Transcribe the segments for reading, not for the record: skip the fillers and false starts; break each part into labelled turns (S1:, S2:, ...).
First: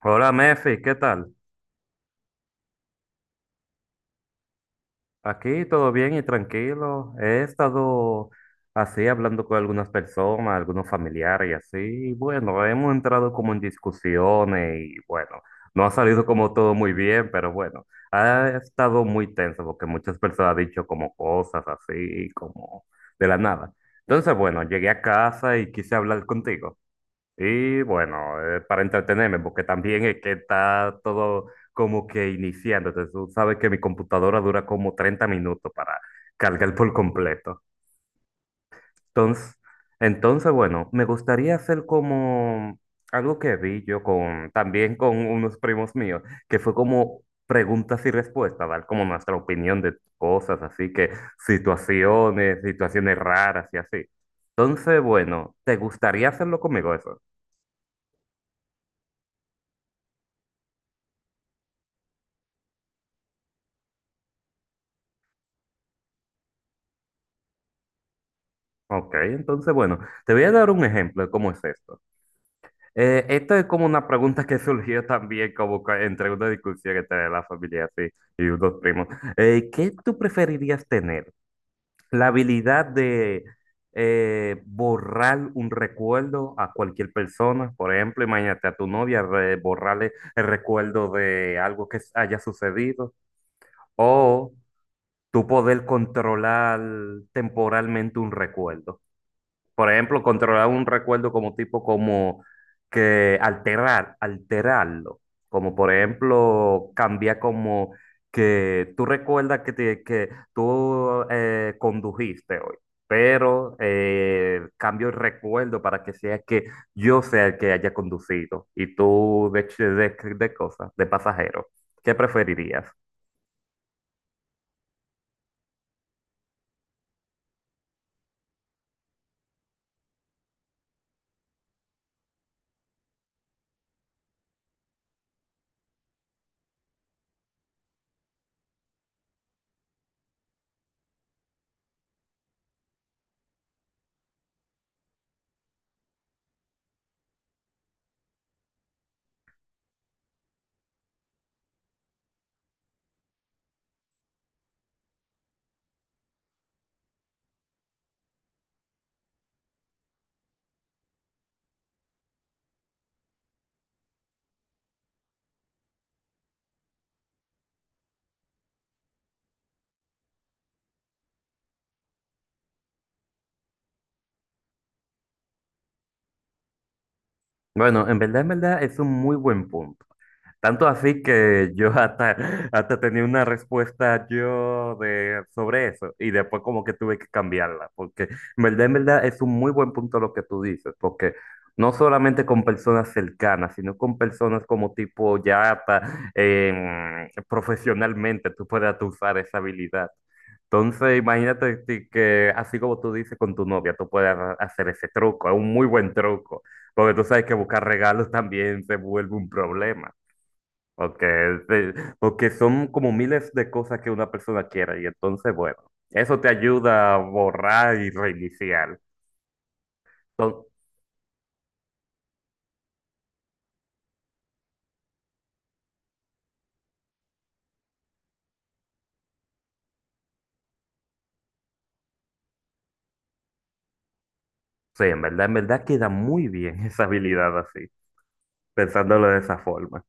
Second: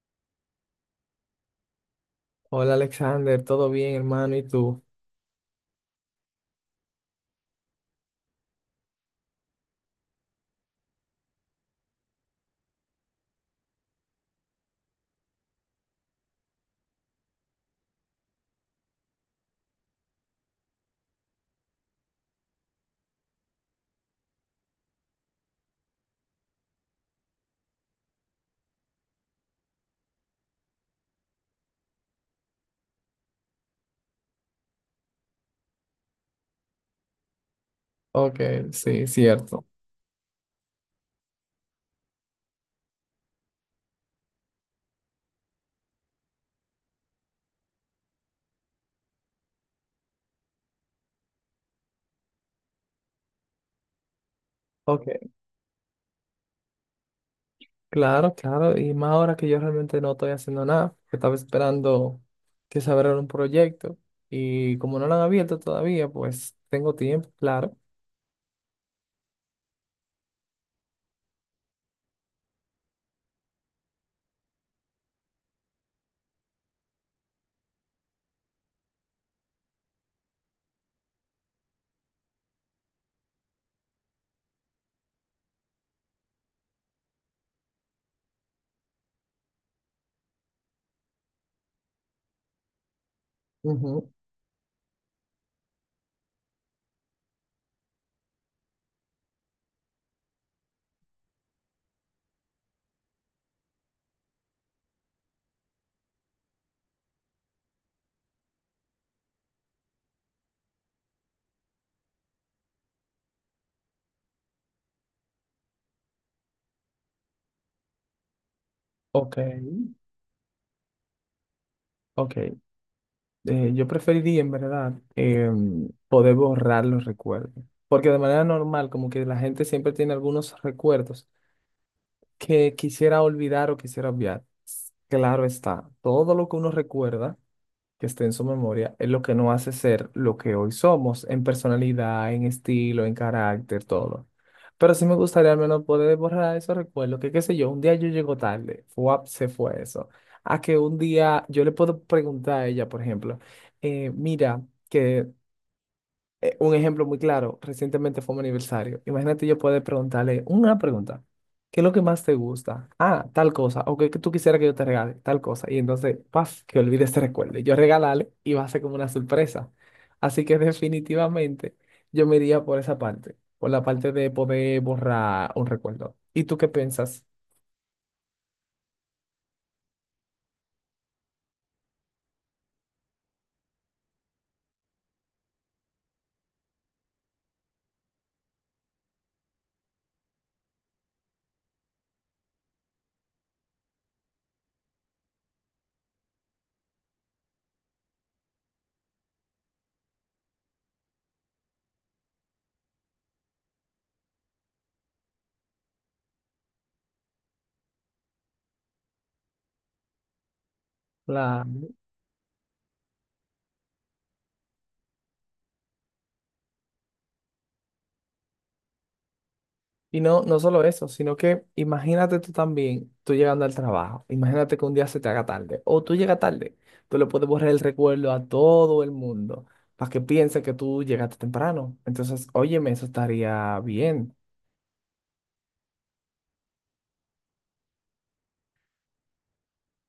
S1: Hola Mefi, ¿qué tal?
S2: Hola Alexander, ¿todo bien, hermano? ¿Y tú?
S1: Aquí todo bien y tranquilo. He estado así hablando con algunas personas, algunos familiares y así. Bueno, hemos entrado como en discusiones y bueno, no ha salido como todo muy bien, pero bueno, ha estado muy tenso porque muchas personas han dicho como cosas así, como de la nada. Entonces, bueno, llegué a casa y quise hablar contigo. Y bueno, para entretenerme, porque también es que está todo como que iniciando. Entonces, tú sabes que mi computadora dura como 30 minutos para cargar por completo.
S2: Ok, sí,
S1: Entonces,
S2: cierto.
S1: entonces, bueno, me gustaría hacer como algo que vi yo con, también con unos primos míos, que fue como preguntas y respuestas, dar como nuestra opinión de cosas, así que situaciones raras y así. Entonces,
S2: Ok,
S1: bueno, ¿te gustaría hacerlo conmigo eso?
S2: claro, claro. Y más ahora que yo realmente no estoy haciendo nada, que estaba esperando que se abriera un proyecto y como no lo han abierto todavía, pues tengo tiempo, claro.
S1: Ok, entonces bueno, te voy a dar un ejemplo de cómo es esto. Esto es como una pregunta que surgió también como que entre una discusión entre la familia así, y unos primos. ¿qué tú preferirías tener? ¿La habilidad de borrar un recuerdo a cualquier persona? Por ejemplo, imagínate a tu novia borrarle el recuerdo de algo que haya sucedido
S2: Ujú.
S1: o tú poder controlar temporalmente un recuerdo. Por ejemplo, controlar un recuerdo como tipo como que alterarlo. Como por ejemplo, cambiar como que tú recuerdas que, que tú condujiste hoy, pero cambio el recuerdo para que sea que yo sea el que haya conducido y
S2: Ok,
S1: tú de, de cosas, de pasajero. ¿Qué
S2: ok.
S1: preferirías?
S2: Yo preferiría en verdad, poder borrar los recuerdos, porque de manera normal, como que la gente siempre tiene algunos recuerdos que quisiera olvidar o quisiera obviar. Claro está, todo lo que uno recuerda que esté en su memoria, es lo que nos hace ser lo que hoy somos, en personalidad, en estilo, en carácter, todo. Pero sí me gustaría al menos poder borrar esos recuerdos, que qué sé yo, un día yo llego tarde, ¡fuap!, se fue eso. A que un día yo le puedo preguntar a ella, por ejemplo, mira, que un ejemplo muy claro, recientemente fue mi aniversario. Imagínate yo poder preguntarle una pregunta. ¿Qué es lo que más te gusta? Ah, tal cosa. O que tú quisieras que yo te regale, tal cosa. Y entonces, paf, que olvide este recuerdo. Y yo regalarle y va a ser como una sorpresa. Así que definitivamente yo me iría por esa parte, por la parte de poder borrar un recuerdo. ¿Y tú qué piensas?
S1: Bueno, en verdad es un muy buen punto. Tanto así que yo hasta tenía una respuesta yo de, sobre eso y después como que tuve que cambiarla, porque en verdad es un muy buen punto lo que tú dices, porque no solamente con personas cercanas, sino con personas como tipo ya hasta profesionalmente tú puedes hasta usar esa habilidad. Entonces imagínate ti que así como tú dices con tu novia, tú puedes hacer ese truco, es un muy buen truco, porque tú sabes que buscar regalos también se vuelve un problema porque
S2: Claro.
S1: sí, porque son como miles de cosas que una persona quiere y entonces, bueno, eso te ayuda a borrar y reiniciar.
S2: Y no, no
S1: Entonces,
S2: solo eso, sino que imagínate tú también, tú llegando al trabajo, imagínate que un día se te haga tarde, o tú llegas tarde, tú le puedes borrar el recuerdo a todo el mundo para que piense que tú llegaste temprano. Entonces, óyeme, eso estaría bien.
S1: sí, en verdad queda muy bien esa habilidad así, pensándolo de esa forma.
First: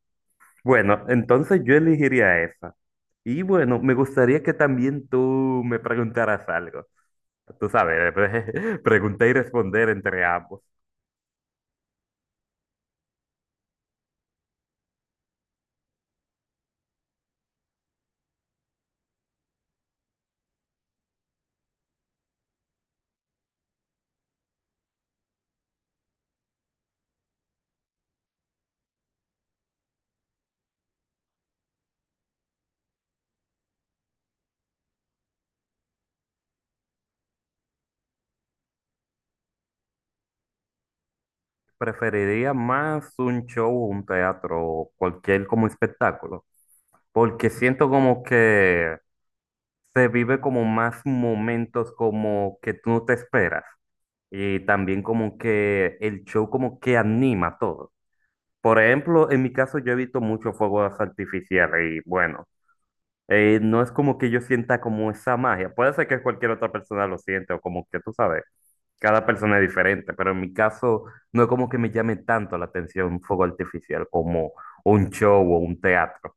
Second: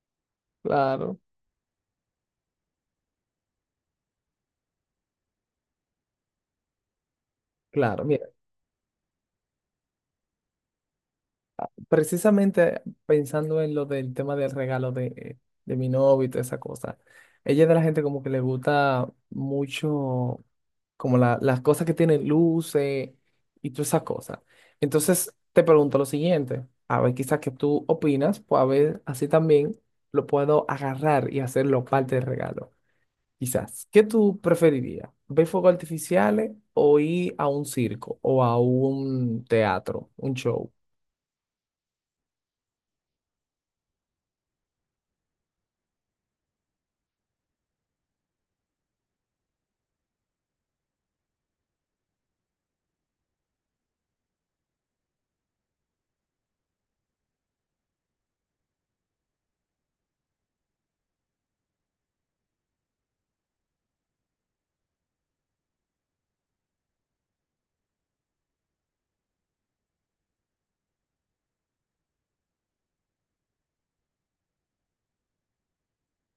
S1: Bueno,
S2: Claro,
S1: entonces yo elegiría esa. Y bueno, me gustaría que también tú me preguntaras algo. Tú
S2: claro.
S1: sabes, preguntar y responder entre ambos.
S2: Precisamente pensando en lo del tema del regalo de mi novio y toda esa cosa, ella es de la gente como que le gusta mucho como las cosas que tienen luces y todas esas cosas. Entonces te pregunto lo siguiente, a ver quizás que tú opinas, pues a ver así también lo puedo agarrar y hacerlo parte del regalo. Quizás, ¿qué tú preferirías? ¿Ver fuegos artificiales o ir a un circo o a un teatro, un show?
S1: Preferiría más un show, un teatro, o cualquier como espectáculo, porque siento como que se vive como más momentos como que tú no te esperas y también como que el show como que anima todo. Por ejemplo, en mi caso yo evito mucho fuegos artificiales y bueno, no es como que yo sienta como esa magia, puede ser que cualquier otra persona lo siente o como que tú sabes. Cada persona es diferente, pero en mi caso no es como que me llame tanto la atención un fuego artificial como un show o un teatro.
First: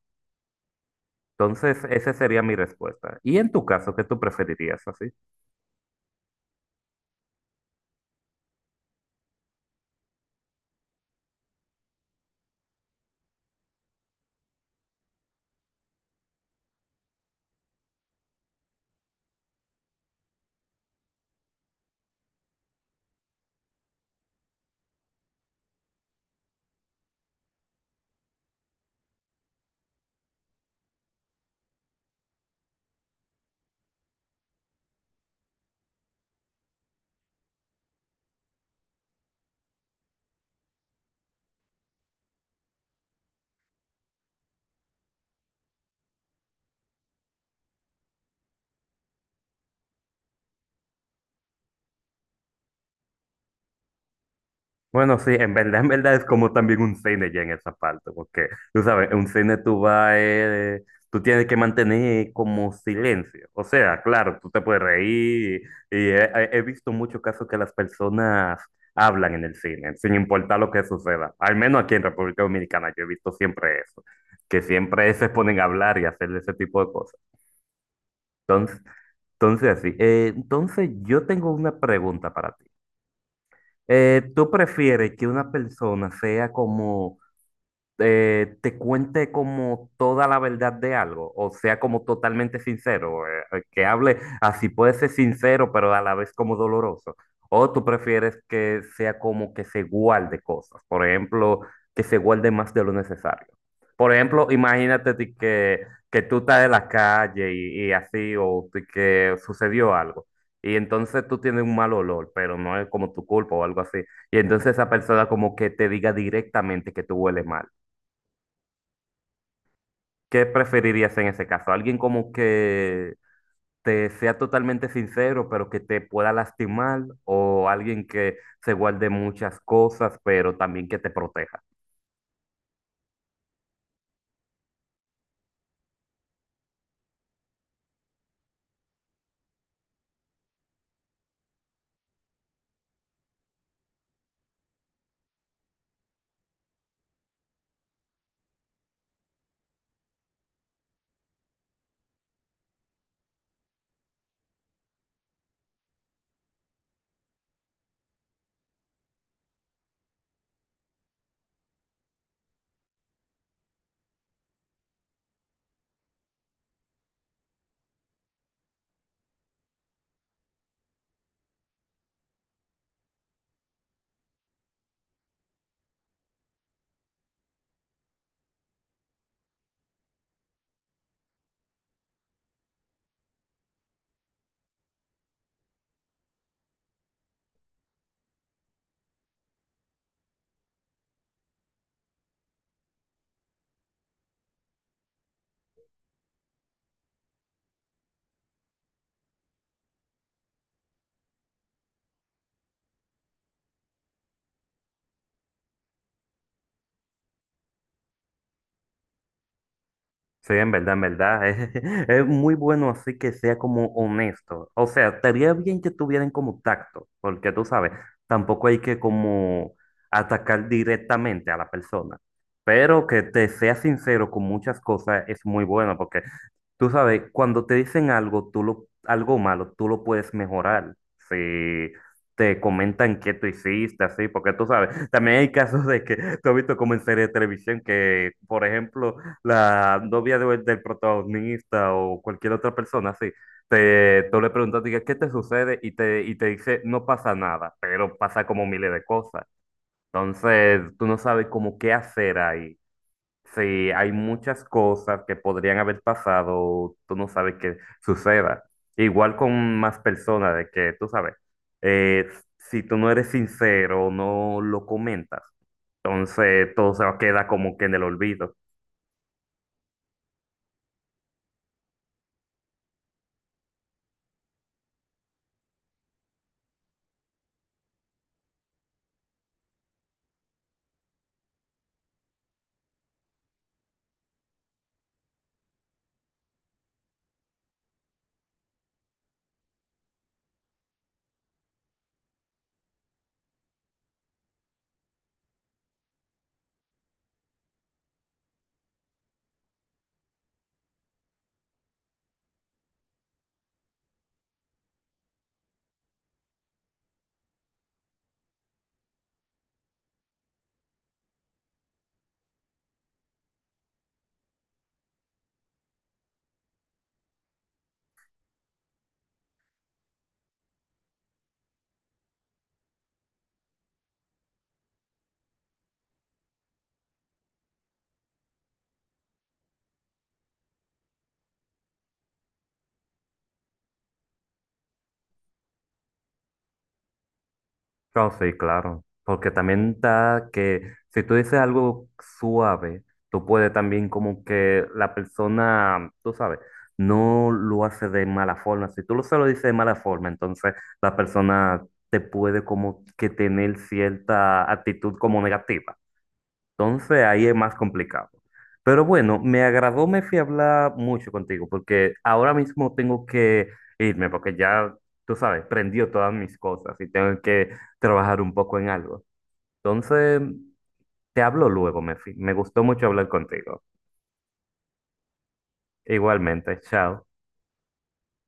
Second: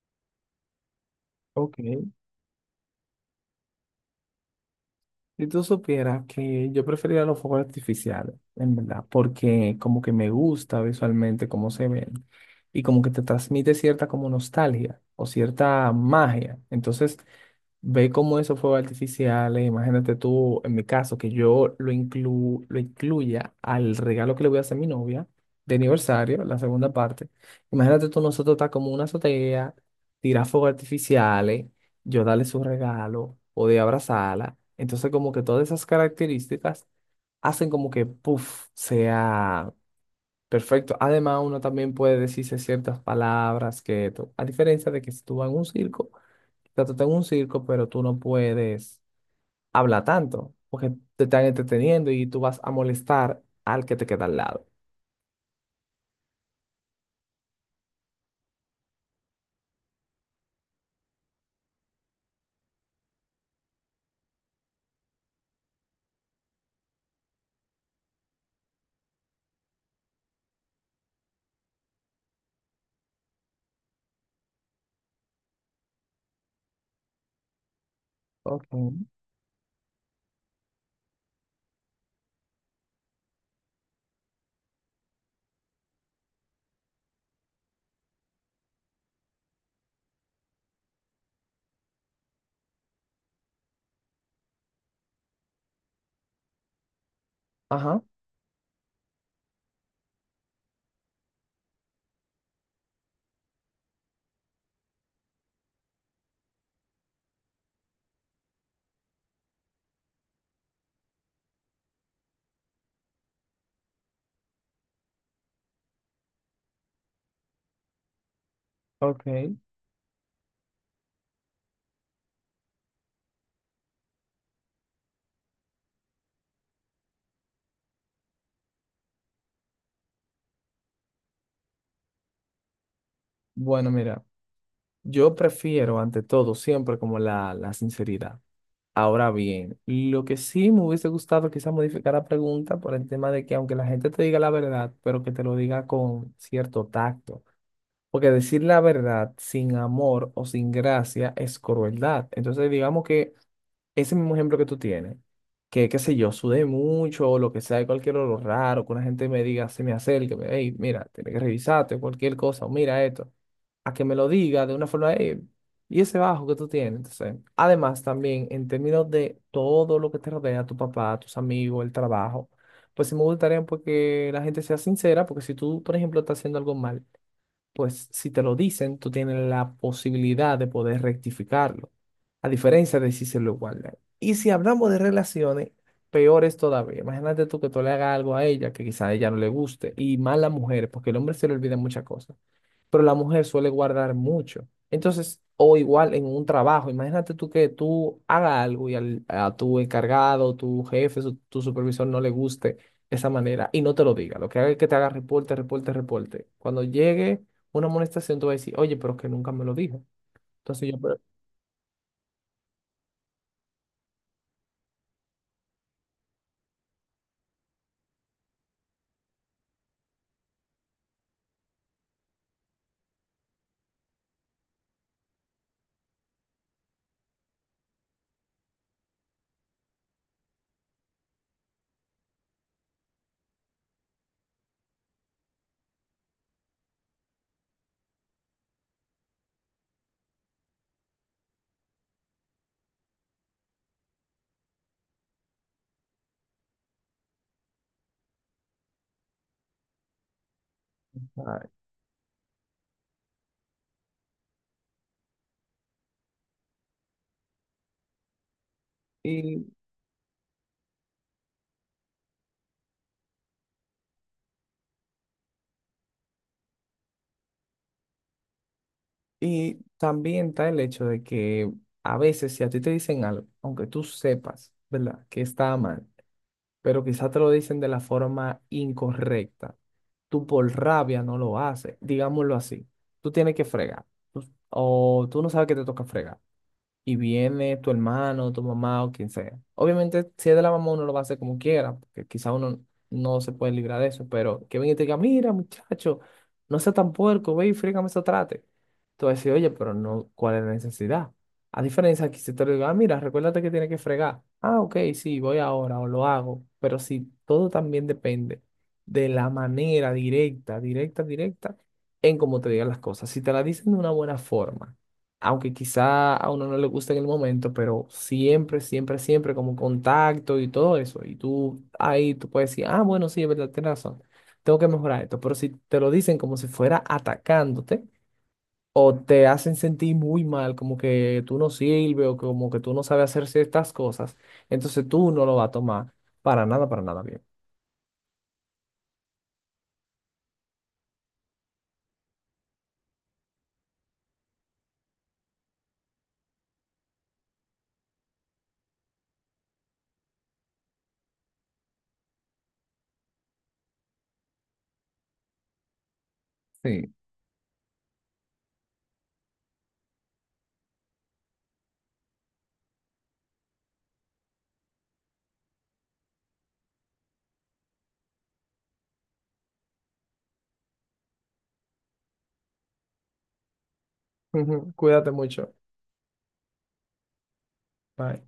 S2: Ok,
S1: Entonces, esa sería mi respuesta. ¿Y en tu caso, qué tú preferirías así?
S2: si tú supieras que yo preferiría los fuegos artificiales, en verdad, porque como que me gusta visualmente cómo se ven y como que te transmite cierta como nostalgia o cierta magia. Entonces, ve cómo esos fuegos artificiales, imagínate tú, en mi caso, que yo lo incluya al regalo que le voy a hacer a mi novia de aniversario, la segunda parte. Imagínate tú, nosotros está como una azotea, tirar fuegos artificiales, yo darle su regalo, poder abrazarla. Entonces, como que todas esas características hacen como que, puff, sea perfecto. Además, uno también puede decirse ciertas palabras que, a diferencia de que si tú vas en un circo, sea, tú estás un circo, pero tú no puedes hablar tanto, porque te están entreteniendo y tú vas a molestar al que te queda al lado.
S1: Bueno, sí, en verdad es como también un cine ya en esa parte, porque tú sabes, en un cine tú vas, tú tienes que mantener como silencio. O sea, claro, tú te puedes reír y he visto muchos casos que las personas hablan en el cine, sin importar lo que suceda. Al menos aquí en República Dominicana yo he visto siempre eso, que siempre se ponen a hablar y hacer ese tipo de cosas.
S2: Ok.
S1: Entonces, entonces así, entonces yo tengo una pregunta para ti. ¿tú prefieres que una persona sea como, te cuente como toda la verdad de algo, o sea, como totalmente sincero, que hable así puede ser sincero, pero a la vez como doloroso. O tú
S2: Ajá,
S1: prefieres que sea como que se guarde cosas, por ejemplo, que se guarde más de lo necesario. Por ejemplo, imagínate ti que tú estás en la calle y así, o ti que sucedió algo. Y entonces tú tienes un mal olor, pero no es como tu culpa o algo así. Y entonces esa persona como que te diga directamente que tú hueles mal.
S2: ok.
S1: ¿Qué preferirías en ese caso? ¿Alguien como que te sea totalmente sincero, pero que te pueda lastimar? ¿O alguien que se guarde muchas cosas, pero también que te proteja?
S2: Bueno, mira, yo prefiero ante todo siempre como la sinceridad. Ahora bien, lo que sí me hubiese gustado quizás modificar la pregunta por el tema de que aunque la gente te diga la verdad, pero que te lo diga con cierto tacto. Porque decir la verdad sin amor o sin gracia es crueldad. Entonces, digamos que ese mismo ejemplo que tú tienes, que qué sé yo, sudé mucho o lo que sea, cualquier olor raro, que una gente me diga, se me acerque, hey, mira, tienes que revisarte, cualquier cosa, o mira esto, a que me lo diga de una forma, "Ey, y ese bajo que tú tienes". Entonces, además, también en términos de todo lo que te rodea, tu papá, tus amigos, el trabajo, pues sí me gustaría porque la gente sea sincera, porque si tú, por ejemplo, estás haciendo algo mal, pues si te lo dicen, tú tienes la posibilidad de poder rectificarlo, a diferencia de si se lo guardan. Y si hablamos de relaciones, peor es todavía. Imagínate tú que tú le hagas algo a ella que quizá a ella no le guste, y más a la mujer, porque el hombre se le olvida muchas cosas, pero la mujer suele guardar mucho. Entonces, o igual en un trabajo, imagínate tú que tú hagas algo y a tu encargado, tu jefe, tu supervisor no le guste esa manera y no te lo diga. Lo que haga es que te haga reporte, reporte, reporte. Cuando llegue una amonestación, tú vas a decir, oye, pero es que nunca me lo dijo.
S1: Sí, en
S2: Entonces
S1: verdad,
S2: yo,
S1: en
S2: pero,
S1: verdad. Es muy bueno así que sea como honesto. O sea, estaría bien que tuvieran como tacto, porque tú sabes, tampoco hay que como atacar directamente a la persona. Pero que te sea sincero con muchas cosas es muy bueno, porque tú sabes, cuando te dicen algo, algo malo, tú lo puedes mejorar. Si te comentan qué tú hiciste, así, porque tú sabes, también hay casos de que tú has visto como en series de televisión que, por ejemplo, la novia del protagonista o cualquier otra persona, así, tú le preguntas, diga, ¿qué te sucede? Y te dice, no pasa nada, pero pasa como miles de cosas. Entonces, tú no sabes
S2: ah,
S1: cómo qué hacer ahí. Sí, hay muchas cosas que podrían haber pasado, tú no sabes qué suceda. Igual
S2: y,
S1: con más personas, de que tú sabes, eh, si tú no eres sincero, no lo comentas, entonces todo se va a quedar como que en el olvido.
S2: y también está el hecho de que a veces si a ti te dicen algo, aunque tú sepas, ¿verdad? Que está mal, pero quizás te lo dicen de la forma incorrecta. Tú por rabia no lo haces, digámoslo así. Tú tienes que fregar tú- o tú no sabes que te toca fregar y viene tu hermano, tu mamá o quien sea. Obviamente, si es de la mamá, uno lo va a hacer como quiera, porque quizá uno no se puede librar de eso, pero que venga y te diga, mira, muchacho, no seas tan puerco, ve y frígame eso trate. Tú vas a decir, oye, pero no, ¿cuál es la necesidad? A diferencia que si te lo digo, ah, mira, recuérdate que tienes que fregar. Ah, ok, sí, voy ahora o lo hago, pero si todo también depende de la manera directa, directa, directa, en cómo te digan las cosas. Si te la dicen de una buena forma, aunque quizá a uno no le guste en el momento, pero siempre, siempre, siempre como contacto y todo eso. Y tú ahí tú puedes decir, ah, bueno, sí, es verdad, tienes razón, tengo que mejorar esto. Pero si te lo dicen como si fuera atacándote o te hacen sentir muy mal, como que tú no sirves o como que tú no sabes hacer ciertas cosas, entonces tú no lo vas a tomar para nada bien.
S1: No, sí, claro, porque también da que si tú dices algo suave, tú puedes también como que la persona, tú sabes, no lo hace de mala forma. Si tú lo se lo dices de mala forma, entonces la persona te puede como que tener cierta actitud como negativa.
S2: Sí.
S1: Entonces ahí es más complicado. Pero bueno, me agradó, me fui a hablar mucho contigo porque ahora mismo tengo que irme porque ya, tú sabes, prendió todas mis cosas y tengo que trabajar un poco en algo. Entonces, te hablo luego, Mefi. Me gustó mucho hablar contigo.
S2: Ujú, cuídate mucho.
S1: Igualmente, chao.
S2: Bye.